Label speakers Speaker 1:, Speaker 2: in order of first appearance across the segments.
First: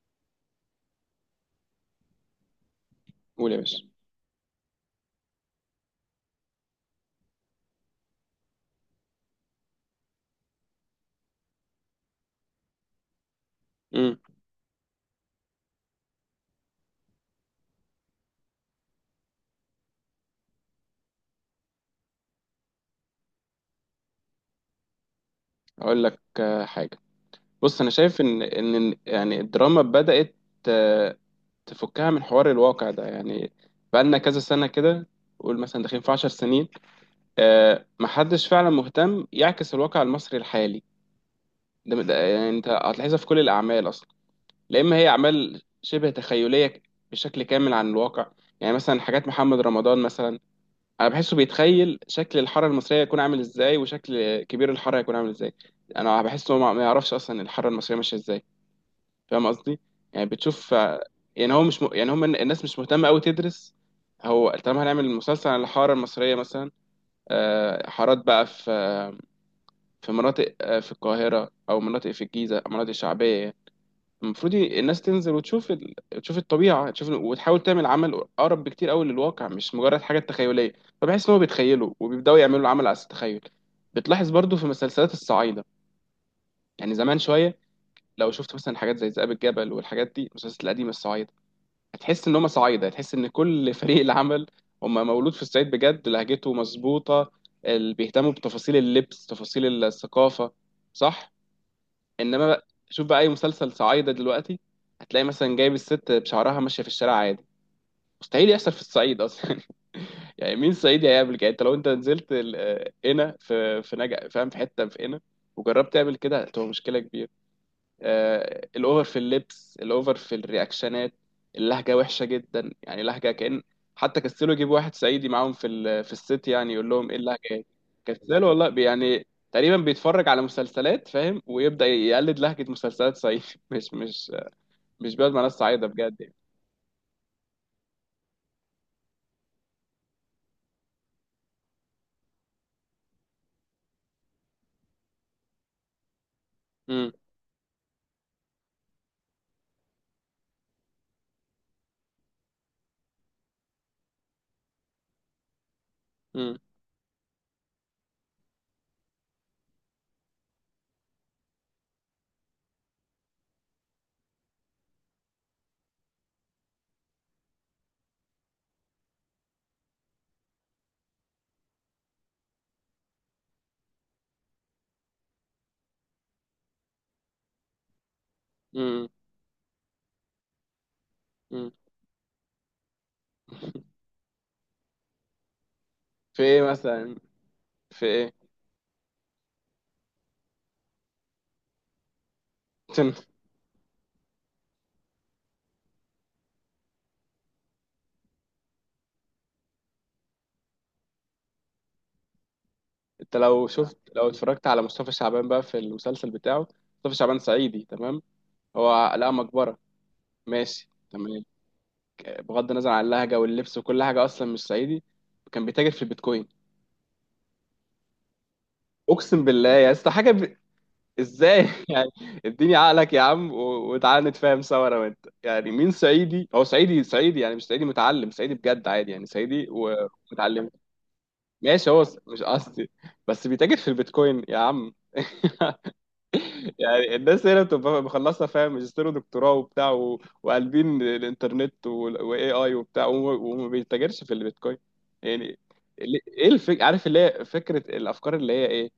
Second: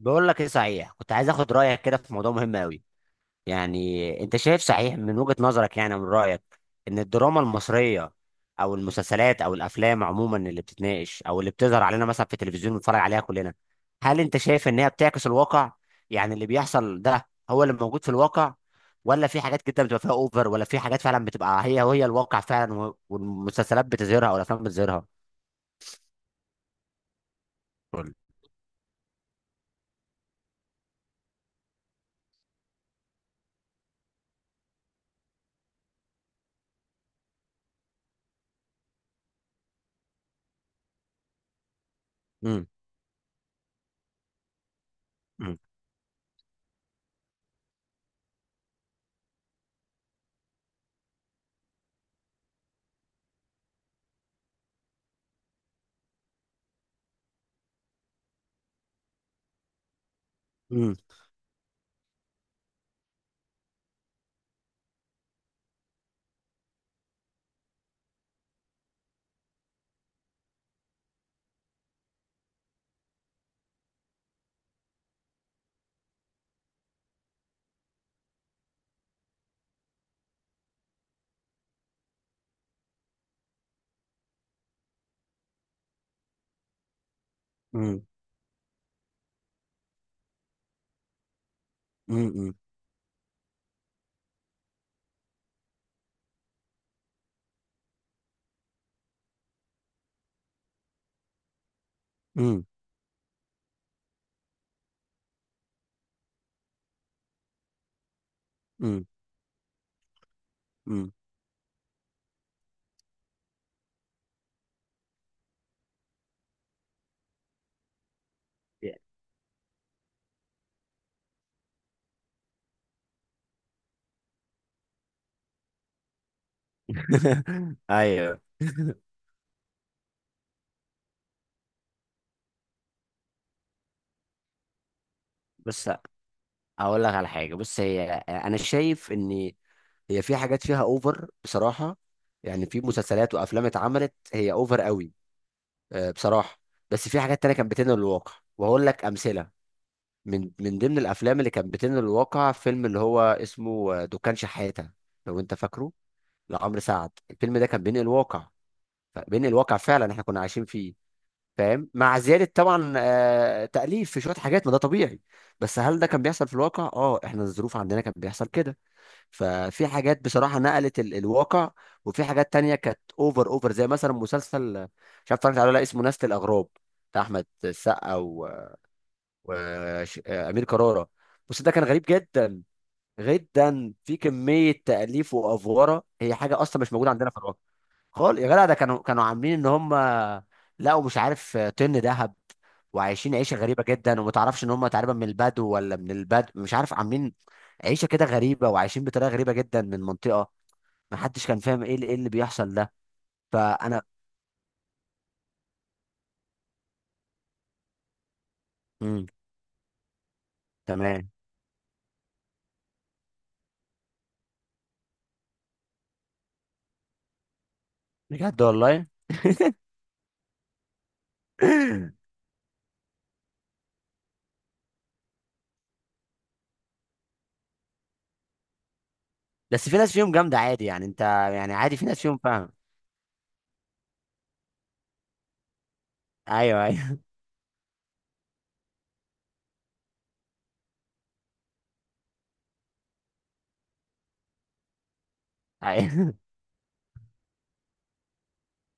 Speaker 1: بقول لك ايه صحيح، كنت عايز اخد رايك كده في موضوع مهم قوي.
Speaker 2: قول يا باشا.
Speaker 1: يعني انت شايف صحيح من وجهة نظرك، يعني من رايك ان الدراما المصريه او المسلسلات او الافلام عموما اللي بتتناقش او اللي بتظهر علينا مثلا في التلفزيون بنتفرج عليها كلنا،
Speaker 2: امم
Speaker 1: هل انت شايف ان هي بتعكس الواقع؟ يعني اللي بيحصل ده هو اللي موجود في الواقع، ولا في حاجات كده بتبقى فيها اوفر، ولا في حاجات فعلا بتبقى هي وهي الواقع فعلا والمسلسلات بتظهرها او الافلام بتظهرها.
Speaker 2: اقول لك حاجه. بص، انا
Speaker 1: قول.
Speaker 2: شايف ان ان إن يعني الدراما بدات آه، تفكها من حوار الواقع ده يعني. بقالنا كذا سنه كده، قول مثلا داخلين في 10 سنين. محدش فعلا مهتم يعكس الواقع المصري الحالي. يعني
Speaker 1: امم.
Speaker 2: انت هتلاحظها في كل الاعمال اصلا، لا اما هي
Speaker 1: امم.
Speaker 2: اعمال شبه تخيليه بشكل كامل عن الواقع. يعني مثلا حاجات محمد رمضان مثلا، انا بحسه بيتخيل شكل الحاره المصريه يكون عامل ازاي، وشكل كبير الحاره يكون عامل ازاي. انا بحس انه ما يعرفش اصلا الحاره المصريه ماشيه ازاي. فاهم قصدي؟ يعني بتشوف، يعني هو مش م... يعني هم الناس مش مهتمه قوي تدرس. هو طالما هنعمل مسلسل عن الحاره المصريه مثلا، حارات بقى في مناطق، في القاهره او مناطق في الجيزه، مناطق شعبيه، المفروض الناس تنزل تشوف الطبيعة، تشوف وتحاول تعمل عمل أقرب بكتير أوي للواقع، مش مجرد حاجة تخيلية. فبحس إن هو بيتخيلوا وبيبدأوا يعملوا العمل على أساس التخيل. بتلاحظ برضو في مسلسلات الصعايدة، يعني زمان شوية،
Speaker 1: امم.
Speaker 2: لو شفت مثلا حاجات زي ذئاب الجبل والحاجات دي، المسلسلات القديمة الصعايدة، هتحس إن هما
Speaker 1: امم.
Speaker 2: صعايدة، هتحس إن كل فريق العمل هما مولود في الصعيد بجد، لهجته مظبوطة، اللي بيهتموا بتفاصيل اللبس، تفاصيل الثقافة، صح؟ انما
Speaker 1: امم.
Speaker 2: بقى شوف بقى اي مسلسل صعايده دلوقتي، هتلاقي مثلا جايب الست بشعرها ماشيه في الشارع عادي، مستحيل يحصل في الصعيد اصلا. يعني مين صعيدي
Speaker 1: امم.
Speaker 2: هيقابلك؟ يعني انت لو انت نزلت هنا في نجا، فاهم، في حته في هنا، وجربت تعمل كده هتبقى مشكله كبيره. الاوفر في اللبس، الاوفر في الرياكشنات، اللهجه وحشه جدا، يعني لهجه كأن. حتى كسلوا يجيبوا واحد صعيدي معاهم في في الست، يعني يقول لهم ايه اللهجه دي.
Speaker 1: ايوه.
Speaker 2: كسلوا والله، يعني تقريبا بيتفرج على مسلسلات، فاهم، ويبدأ يقلد لهجه مسلسلات صعيدي. مش مش مش بيقعد مع ناس صعيده
Speaker 1: بص،
Speaker 2: بجد يعني.
Speaker 1: اقول لك على حاجه. بص، هي انا شايف ان هي في حاجات فيها اوفر بصراحه، يعني في مسلسلات وافلام اتعملت هي اوفر قوي، بصراحه. بس
Speaker 2: مم،
Speaker 1: في حاجات تانية كانت بتنقل الواقع، وهقول لك امثله. من ضمن الافلام اللي كانت بتنقل الواقع، فيلم اللي هو اسمه دكان شحاته، لو انت فاكره،
Speaker 2: مم،
Speaker 1: لعمرو سعد. الفيلم ده كان بينقل الواقع، بينقل الواقع فعلا، احنا كنا عايشين فيه، فاهم؟ مع زيادة طبعا تأليف في شوية حاجات، ما ده طبيعي. بس هل ده كان بيحصل في الواقع؟ اه، احنا الظروف عندنا كان بيحصل كده. ففي حاجات بصراحة نقلت الواقع، وفي حاجات تانية كانت اوفر اوفر، زي مثلا مسلسل مش عارف اتفرجت عليه ولا لا، اسمه نسل الأغراب، بتاع أحمد السقا
Speaker 2: مم،
Speaker 1: وأمير كرارة. بس
Speaker 2: مم.
Speaker 1: ده كان غريب جدا، جدا في كمية تأليف وأفوارة، هي
Speaker 2: في
Speaker 1: حاجة
Speaker 2: ايه
Speaker 1: أصلا مش موجودة
Speaker 2: مثلا،
Speaker 1: عندنا في الواقع.
Speaker 2: في
Speaker 1: خال
Speaker 2: ايه؟
Speaker 1: يا جدع، ده كانوا عاملين ان هم لقوا مش عارف طن ذهب، وعايشين عيشه غريبه جدا، وما تعرفش ان هم تقريبا من البدو ولا من البدو مش عارف، عاملين عيشه كده غريبه، وعايشين بطريقه غريبه جدا من منطقه، ما حدش كان فاهم ايه اللي بيحصل ده.
Speaker 2: انت لو شفت،
Speaker 1: فانا.
Speaker 2: لو اتفرجت على مصطفى شعبان بقى في المسلسل بتاعه، مصطفى شعبان صعيدي تمام، هو
Speaker 1: امم.
Speaker 2: لقى مقبره، ماشي
Speaker 1: تمام.
Speaker 2: تمام، بغض النظر عن اللهجه واللبس وكل حاجه، اصلا مش صعيدي. كان بيتاجر في البيتكوين،
Speaker 1: بجد والله.
Speaker 2: اقسم بالله يا اسطى. ازاي يعني؟ اديني عقلك يا عم، وتعالى نتفاهم سوا انا وانت. يعني مين صعيدي؟ هو صعيدي صعيدي، يعني مش صعيدي متعلم، صعيدي بجد عادي، يعني صعيدي
Speaker 1: بس في ناس فيهم جامده
Speaker 2: ومتعلم.
Speaker 1: عادي، يعني انت، يعني
Speaker 2: ماشي،
Speaker 1: عادي، في ناس فيهم،
Speaker 2: مش
Speaker 1: فاهم.
Speaker 2: قصدي، بس بيتاجر في البيتكوين يا عم.
Speaker 1: ايوه
Speaker 2: يعني
Speaker 1: ايوه
Speaker 2: الناس هنا بتبقى مخلصه، فاهم، ماجستير ودكتوراه وبتاع وقالبين الانترنت والاي اي وبتاع، وما بيتاجرش في البيتكوين يعني.
Speaker 1: ايوه.
Speaker 2: عارف اللي هي فكره الافكار اللي هي ايه.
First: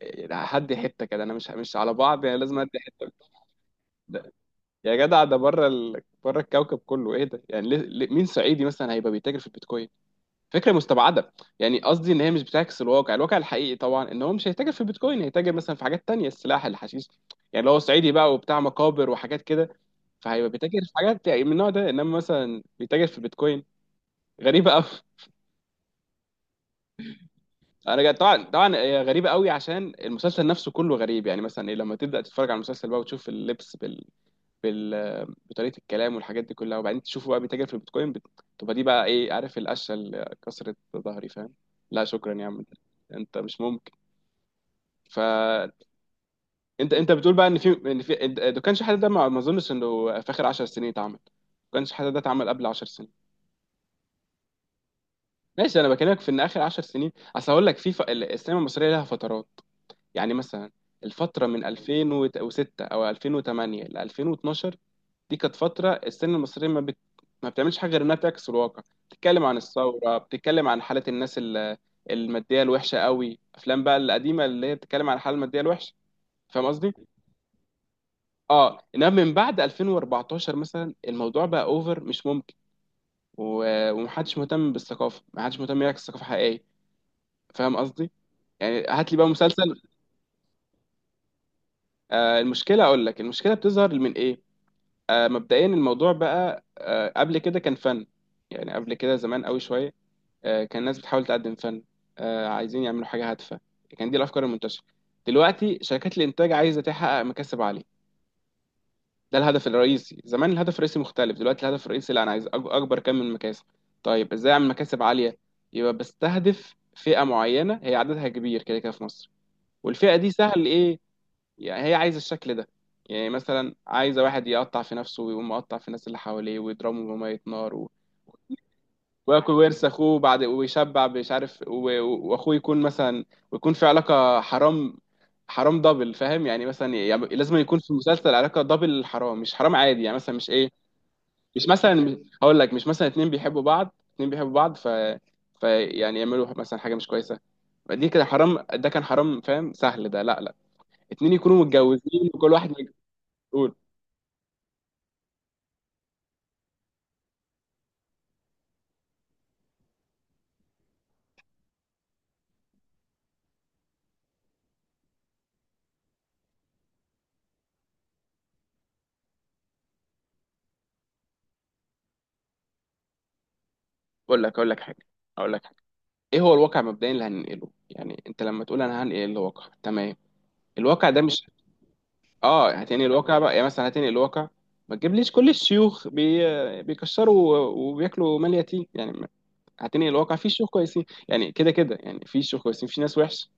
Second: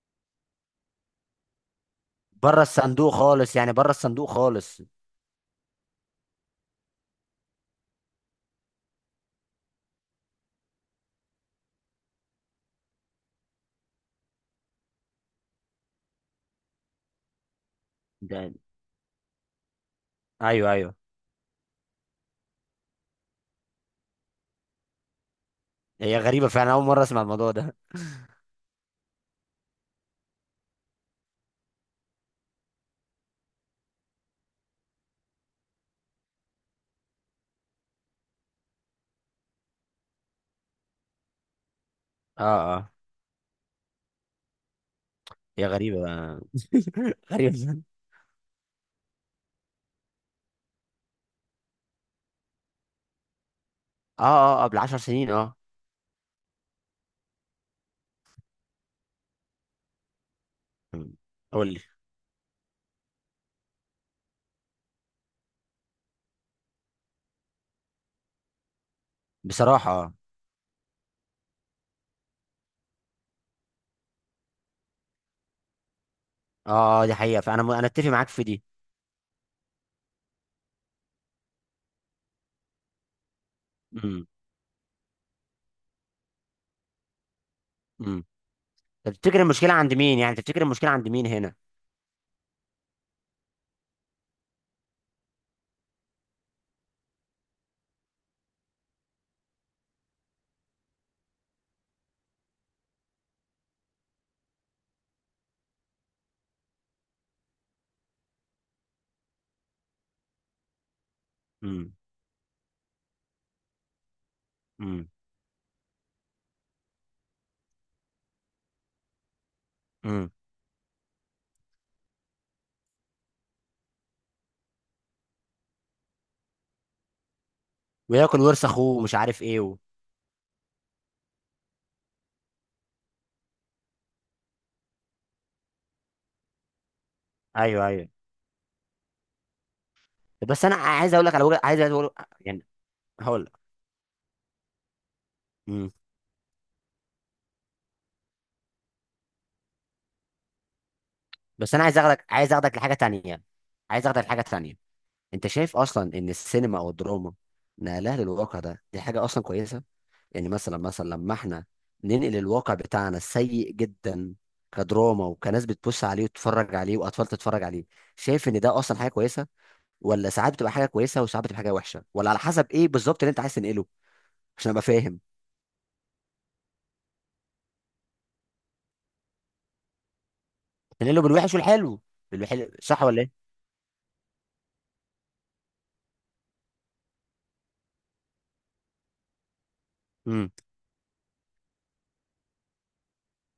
Speaker 2: يعني هدي حته كده، انا مش على بعض، يعني لازم
Speaker 1: بره
Speaker 2: ادي
Speaker 1: الصندوق
Speaker 2: حته.
Speaker 1: خالص، يعني بره الصندوق
Speaker 2: ده.
Speaker 1: خالص
Speaker 2: يا جدع، ده بره الكوكب كله، ايه ده يعني مين صعيدي مثلا هيبقى بيتاجر في البيتكوين؟ فكره مستبعده. يعني قصدي ان هي مش بتعكس الواقع، الواقع الحقيقي طبعا ان هو مش هيتاجر في البيتكوين، هيتاجر مثلا في حاجات تانية، السلاح، الحشيش، يعني لو هو صعيدي بقى
Speaker 1: ده.
Speaker 2: وبتاع مقابر وحاجات كده، فهيبقى
Speaker 1: ايوه
Speaker 2: بيتاجر في
Speaker 1: ايوه.
Speaker 2: حاجات يعني من النوع ده، انما مثلا بيتاجر في البيتكوين، غريبه قوي.
Speaker 1: هي غريبه فعلا، اول مره اسمع الموضوع ده.
Speaker 2: طبعا هي غريبه قوي عشان المسلسل نفسه كله غريب. يعني مثلا إيه، لما تبدا تتفرج على المسلسل بقى وتشوف بطريقه الكلام والحاجات دي كلها، وبعدين تشوفه بقى بيتاجر في البيتكوين، تبقى دي بقى ايه؟ عارف، القشه اللي كسرت ظهري، فاهم؟ لا شكرا
Speaker 1: اه
Speaker 2: يا عم،
Speaker 1: اه.
Speaker 2: انت مش مهم.
Speaker 1: هي
Speaker 2: فانت
Speaker 1: غريبة،
Speaker 2: انت بتقول بقى ان
Speaker 1: غريبة.
Speaker 2: في ده كانش حد، ده ما اظنش انه في اخر 10 سنين اتعمل، ما كانش حد ده اتعمل قبل 10 سنين.
Speaker 1: اه اه، قبل عشر سنين، اه.
Speaker 2: ماشي، انا بكلمك في ان اخر 10 سنين. اصل هقول لك في السينما المصريه لها فترات، يعني مثلا
Speaker 1: أمم.
Speaker 2: الفتره من
Speaker 1: قول لي.
Speaker 2: 2006 او 2008 ل 2012، دي كانت فتره السينما المصريه ما بتعملش حاجه غير انها بتعكس الواقع، بتتكلم عن
Speaker 1: بصراحة اه.
Speaker 2: الثوره، بتتكلم عن حاله الناس الماديه الوحشه قوي. افلام بقى القديمه اللي هي بتتكلم عن الحاله الماديه الوحشه، فاهم قصدي.
Speaker 1: اه دي حقيقة، فأنا أنا أتفق معاك في دي.
Speaker 2: اه، انما من بعد 2014 مثلا الموضوع بقى اوفر مش ممكن.
Speaker 1: امم.
Speaker 2: ومحدش مهتم بالثقافه، محدش مهتم يعكس ثقافه حقيقيه، فاهم قصدي.
Speaker 1: امم.
Speaker 2: يعني هات
Speaker 1: طب
Speaker 2: لي بقى
Speaker 1: تفتكر المشكلة
Speaker 2: مسلسل.
Speaker 1: عند مين، يعني تفتكر المشكلة عند مين هنا؟
Speaker 2: آه، المشكله، اقول لك المشكله بتظهر من ايه. آه، مبدئيا الموضوع بقى، آه، قبل كده كان فن، يعني قبل كده زمان قوي شويه، آه، كان الناس بتحاول تقدم فن، آه، عايزين يعملوا حاجه هادفه، كان دي الافكار المنتشره. دلوقتي شركات الانتاج عايزه تحقق مكاسب عاليه، ده الهدف الرئيسي. زمان الهدف الرئيسي مختلف، دلوقتي الهدف
Speaker 1: امم.
Speaker 2: الرئيسي لا، انا عايز اكبر كم من المكاسب. طيب ازاي اعمل مكاسب
Speaker 1: امم.
Speaker 2: عاليه؟ يبقى بستهدف فئه معينه هي عددها كبير كده كده في مصر، والفئه
Speaker 1: امم.
Speaker 2: دي سهل ايه، يعني هي عايزه الشكل ده. يعني مثلا عايزه واحد يقطع في نفسه ويقوم مقطع في الناس اللي حواليه ويضربه بميه نار
Speaker 1: وياكل ورث أخوه ومش عارف
Speaker 2: وياكل
Speaker 1: إيه
Speaker 2: ورث اخوه بعد ويشبع مش عارف واخوه يكون مثلا، ويكون في علاقه حرام، حرام دبل، فاهم يعني؟ مثلا يعني لازم يكون
Speaker 1: أيوه
Speaker 2: في
Speaker 1: أيوه.
Speaker 2: المسلسل علاقه دبل حرام، مش حرام عادي يعني، مثلا مش
Speaker 1: بس
Speaker 2: ايه،
Speaker 1: أنا عايز أقول لك على وجه،
Speaker 2: مش
Speaker 1: عايز أقول.
Speaker 2: مثلا هقول
Speaker 1: يعني.
Speaker 2: لك، مش مثلا اتنين
Speaker 1: هقول لك.
Speaker 2: بيحبوا بعض، اتنين بيحبوا بعض ف،
Speaker 1: امم.
Speaker 2: فيعني يعملوا مثلا حاجه مش كويسه، دي كده حرام، ده كان حرام فاهم، سهل، ده لا لا، اتنين يكونوا
Speaker 1: بس أنا عايز أخدك،
Speaker 2: متجوزين وكل
Speaker 1: عايز
Speaker 2: واحد
Speaker 1: أخدك لحاجة تانية،
Speaker 2: يقول.
Speaker 1: عايز أخدك لحاجة تانية. أنت شايف أصلا إن السينما أو الدراما نقلها للواقع ده، دي حاجة أصلا كويسة؟ يعني مثلا، مثلا لما احنا ننقل الواقع بتاعنا السيء جدا كدراما، وكناس بتبص عليه وتتفرج عليه واطفال تتفرج عليه، شايف ان ده اصلا حاجه كويسه؟ ولا ساعات بتبقى حاجه كويسه وساعات بتبقى حاجه وحشه، ولا على حسب ايه بالظبط اللي انت عايز تنقله؟
Speaker 2: اقول لك اقول
Speaker 1: عشان
Speaker 2: لك
Speaker 1: ابقى
Speaker 2: حاجه،
Speaker 1: فاهم.
Speaker 2: اقول لك حاجه. ايه هو الواقع مبدئيا اللي هننقله؟ يعني انت لما تقول انا هنقل الواقع، تمام، الواقع
Speaker 1: تنقله
Speaker 2: ده مش،
Speaker 1: بالوحش والحلو، بالوحش،
Speaker 2: اه هتنقل
Speaker 1: صح ولا
Speaker 2: الواقع
Speaker 1: ايه؟
Speaker 2: بقى. يعني مثلا هتنقل الواقع، ما تجيبليش كل الشيوخ بيكشروا وبياكلوا مال يتيم، يعني هتنقل الواقع،
Speaker 1: امم.
Speaker 2: في شيوخ كويسين يعني، كده كده يعني في شيوخ كويسين، في ناس وحش.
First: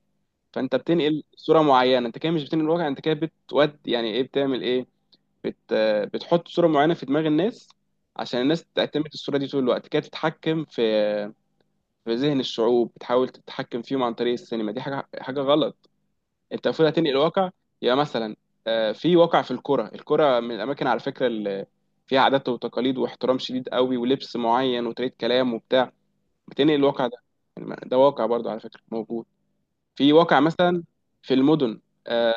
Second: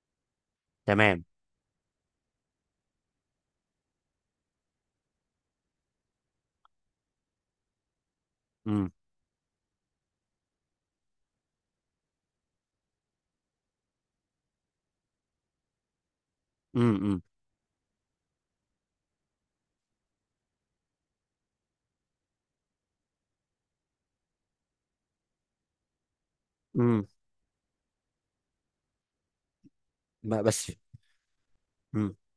Speaker 2: فانت بتنقل
Speaker 1: تمام.
Speaker 2: صوره معينه، انت كده مش بتنقل الواقع، انت كده بتود يعني ايه، بتعمل ايه، بت بتحط صوره معينه في دماغ الناس، عشان الناس
Speaker 1: امم.
Speaker 2: تعتمد الصوره دي طول الوقت كده، تتحكم في ذهن الشعوب، بتحاول تتحكم فيهم عن طريق السينما، دي حاجه غلط. انت المفروض هتنقل
Speaker 1: امم.
Speaker 2: الواقع، يبقى مثلا، في واقع في الكره من الاماكن على فكره، اللي فيها عادات وتقاليد واحترام شديد قوي ولبس معين وطريقه كلام وبتاع، بتنقل الواقع
Speaker 1: امم.
Speaker 2: ده. يعني ده واقع برضه على فكره موجود. في واقع
Speaker 1: ما بس.
Speaker 2: مثلا في المدن،
Speaker 1: امم.
Speaker 2: آه،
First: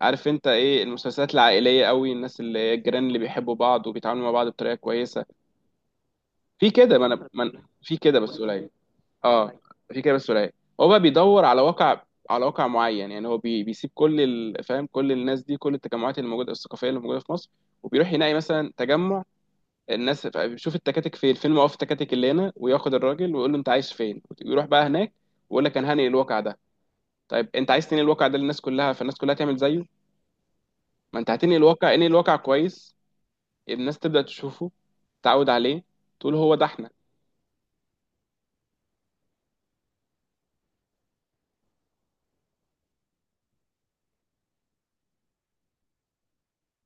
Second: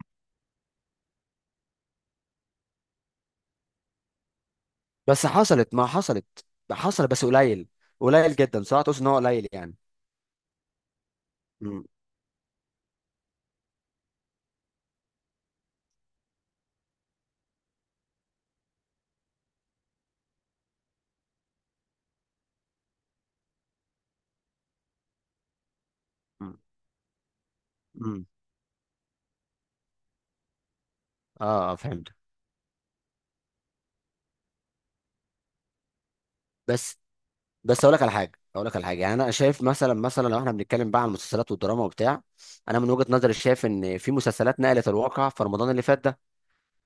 Speaker 2: عارف انت ايه، المسلسلات العائليه قوي، الناس اللي الجيران اللي بيحبوا بعض وبيتعاملوا مع بعض بطريقه كويسه.
Speaker 1: بس حصلت ما حصلت،
Speaker 2: في كده، ما
Speaker 1: حصل بس
Speaker 2: انا ما أنا-
Speaker 1: قليل.
Speaker 2: في كده
Speaker 1: قليل
Speaker 2: بس
Speaker 1: جدا،
Speaker 2: قليل.
Speaker 1: صح؟ تقصد ان هو قليل
Speaker 2: اه،
Speaker 1: يعني.
Speaker 2: في كده بس قليل. هو بقى بيدور على
Speaker 1: امم.
Speaker 2: واقع، على واقع معين. يعني هو بيسيب كل فاهم، كل الناس دي، كل التجمعات اللي موجوده الثقافيه اللي موجوده في مصر، وبيروح يلاقي مثلا تجمع الناس، بيشوف التكاتك فين، موقف التكاتك اللي هنا، وياخد الراجل ويقول له انت عايش فين ويروح بقى هناك، ويقول لك انا هنقل الواقع ده. طيب انت عايز تنقل الواقع
Speaker 1: امم.
Speaker 2: ده للناس كلها، فالناس كلها تعمل زيه. ما انت هتنقل
Speaker 1: اه
Speaker 2: الواقع،
Speaker 1: فهمت.
Speaker 2: انقل الواقع كويس، الناس تبدأ تشوفه، تعود عليه، تقول هو ده احنا.
Speaker 1: بس، بس اقول لك على حاجه، اقول لك على حاجه، يعني انا شايف مثلا، مثلا لو احنا بنتكلم بقى عن المسلسلات والدراما وبتاع، انا من وجهه نظري شايف ان في مسلسلات نقلت الواقع في رمضان اللي فات ده،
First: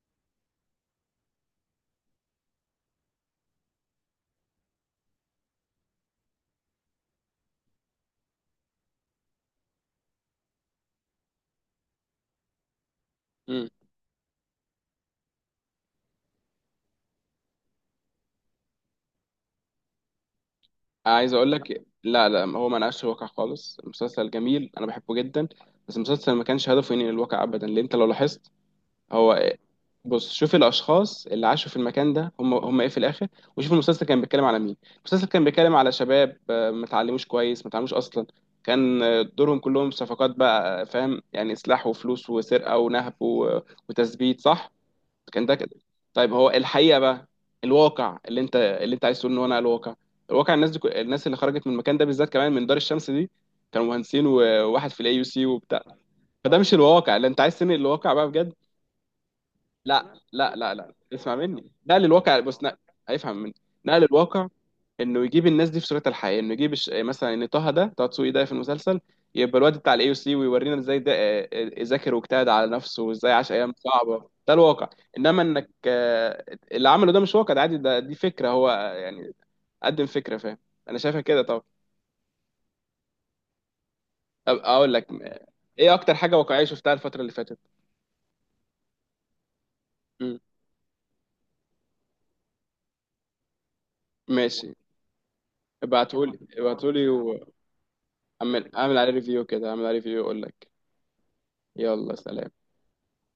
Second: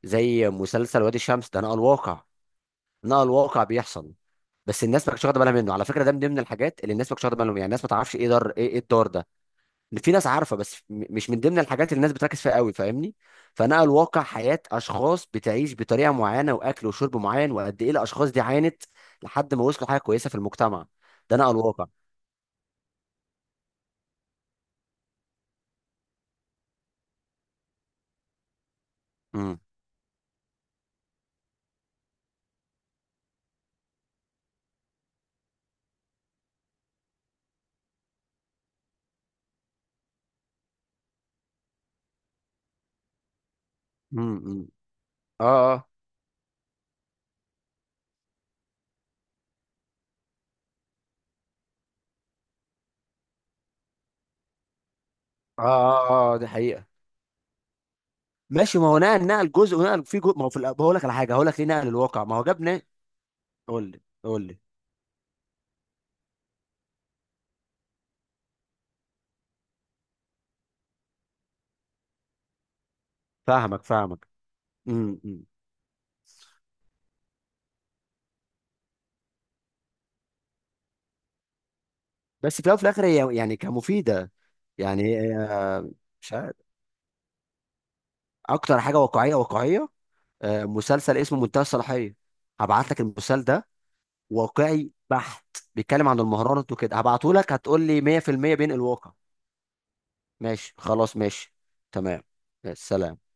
Speaker 1: زي مسلسل وادي الشمس، ده نقل الواقع، نقل الواقع بيحصل. بس الناس ما كانتش واخده بالها منه، على فكره، ده من ضمن الحاجات اللي الناس ما كانتش واخده بالها منه، يعني الناس ما تعرفش ايه دار، ايه إيه الدار ده، في ناس عارفه بس مش من ضمن الحاجات اللي الناس بتركز فيها قوي، فاهمني.
Speaker 2: مم.
Speaker 1: فنقل واقع حياه اشخاص بتعيش بطريقه معينه، واكل وشرب معين، وقد ايه الاشخاص دي عانت لحد ما وصلوا حاجه كويسه في المجتمع.
Speaker 2: عايز
Speaker 1: ده
Speaker 2: اقول
Speaker 1: نقل
Speaker 2: لك،
Speaker 1: واقع.
Speaker 2: لا لا، هو ما نقاش الواقع خالص. المسلسل جميل، انا بحبه جدا، بس المسلسل ما كانش هدفه ينقل الواقع ابدا. لان انت لو لاحظت هو
Speaker 1: امم.
Speaker 2: بص، شوف الاشخاص اللي عاشوا في المكان ده، هم ايه في الاخر. وشوف المسلسل كان بيتكلم على مين، المسلسل كان بيتكلم على شباب، ما اتعلموش كويس، ما اتعلموش اصلا، كان دورهم كلهم صفقات بقى، فاهم يعني، سلاح وفلوس وسرقة ونهب
Speaker 1: امم.
Speaker 2: وتثبيت
Speaker 1: امم.
Speaker 2: صح،
Speaker 1: اه
Speaker 2: كان ده كده.
Speaker 1: اه
Speaker 2: طيب هو الحقيقه بقى، الواقع اللي انت عايز تقول ان هو انا الواقع، الواقع الناس دي، الناس اللي خرجت من المكان ده بالذات، كمان من دار الشمس دي، كانوا مهندسين وواحد في الاي يو سي
Speaker 1: اه.
Speaker 2: وبتاع.
Speaker 1: اه اه، دي
Speaker 2: فده مش
Speaker 1: حقيقة.
Speaker 2: الواقع اللي انت عايز، تنقل الواقع بقى بجد.
Speaker 1: ماشي، ما هو نقل جزء، ونقل
Speaker 2: لا
Speaker 1: في جزء، ما هو
Speaker 2: لا
Speaker 1: في
Speaker 2: لا لا
Speaker 1: بقول لك على حاجة،
Speaker 2: اسمع
Speaker 1: هقول لك ليه
Speaker 2: مني،
Speaker 1: نقل
Speaker 2: نقل
Speaker 1: الواقع ما
Speaker 2: الواقع،
Speaker 1: هو
Speaker 2: بص، نقل،
Speaker 1: جابنا.
Speaker 2: هيفهم مني.
Speaker 1: قول لي
Speaker 2: نقل
Speaker 1: قول
Speaker 2: الواقع
Speaker 1: لي.
Speaker 2: انه يجيب الناس دي في صورتها الحقيقيه، انه يجيب مثلا ان طه، ده طه دسوقي ده في المسلسل، يبقى الواد بتاع الاي يو سي، ويورينا ازاي ده ذاكر واجتهد على نفسه وازاي عاش ايام
Speaker 1: فاهمك فاهمك.
Speaker 2: صعبه، ده الواقع.
Speaker 1: امم.
Speaker 2: انما
Speaker 1: أمم.
Speaker 2: انك، اللي عمله ده مش واقع، ده عادي، ده دي فكره، هو يعني قدم فكره، فاهم، انا شايفها كده طبعا.
Speaker 1: بس في الأول وفي الآخر، هي يعني كمفيدة.
Speaker 2: اقول
Speaker 1: يعني
Speaker 2: لك ايه اكتر
Speaker 1: مش
Speaker 2: حاجه
Speaker 1: عارف.
Speaker 2: واقعيه شفتها الفتره اللي فاتت.
Speaker 1: أكتر حاجة واقعية، واقعية،
Speaker 2: مم.
Speaker 1: مسلسل اسمه منتهى الصلاحية، هبعت لك المسلسل ده،
Speaker 2: ماشي،
Speaker 1: واقعي بحت، بيتكلم عن
Speaker 2: ابعتهولي
Speaker 1: المهارات وكده،
Speaker 2: ابعتهولي
Speaker 1: هبعته لك، هتقول لي 100% بين
Speaker 2: واعمل، اعمل
Speaker 1: الواقع.
Speaker 2: عليه ريفيو كده، اعمل عليه ريفيو اقول لك.
Speaker 1: ماشي، خلاص ماشي.
Speaker 2: يلا
Speaker 1: تمام.
Speaker 2: سلام.
Speaker 1: سلام.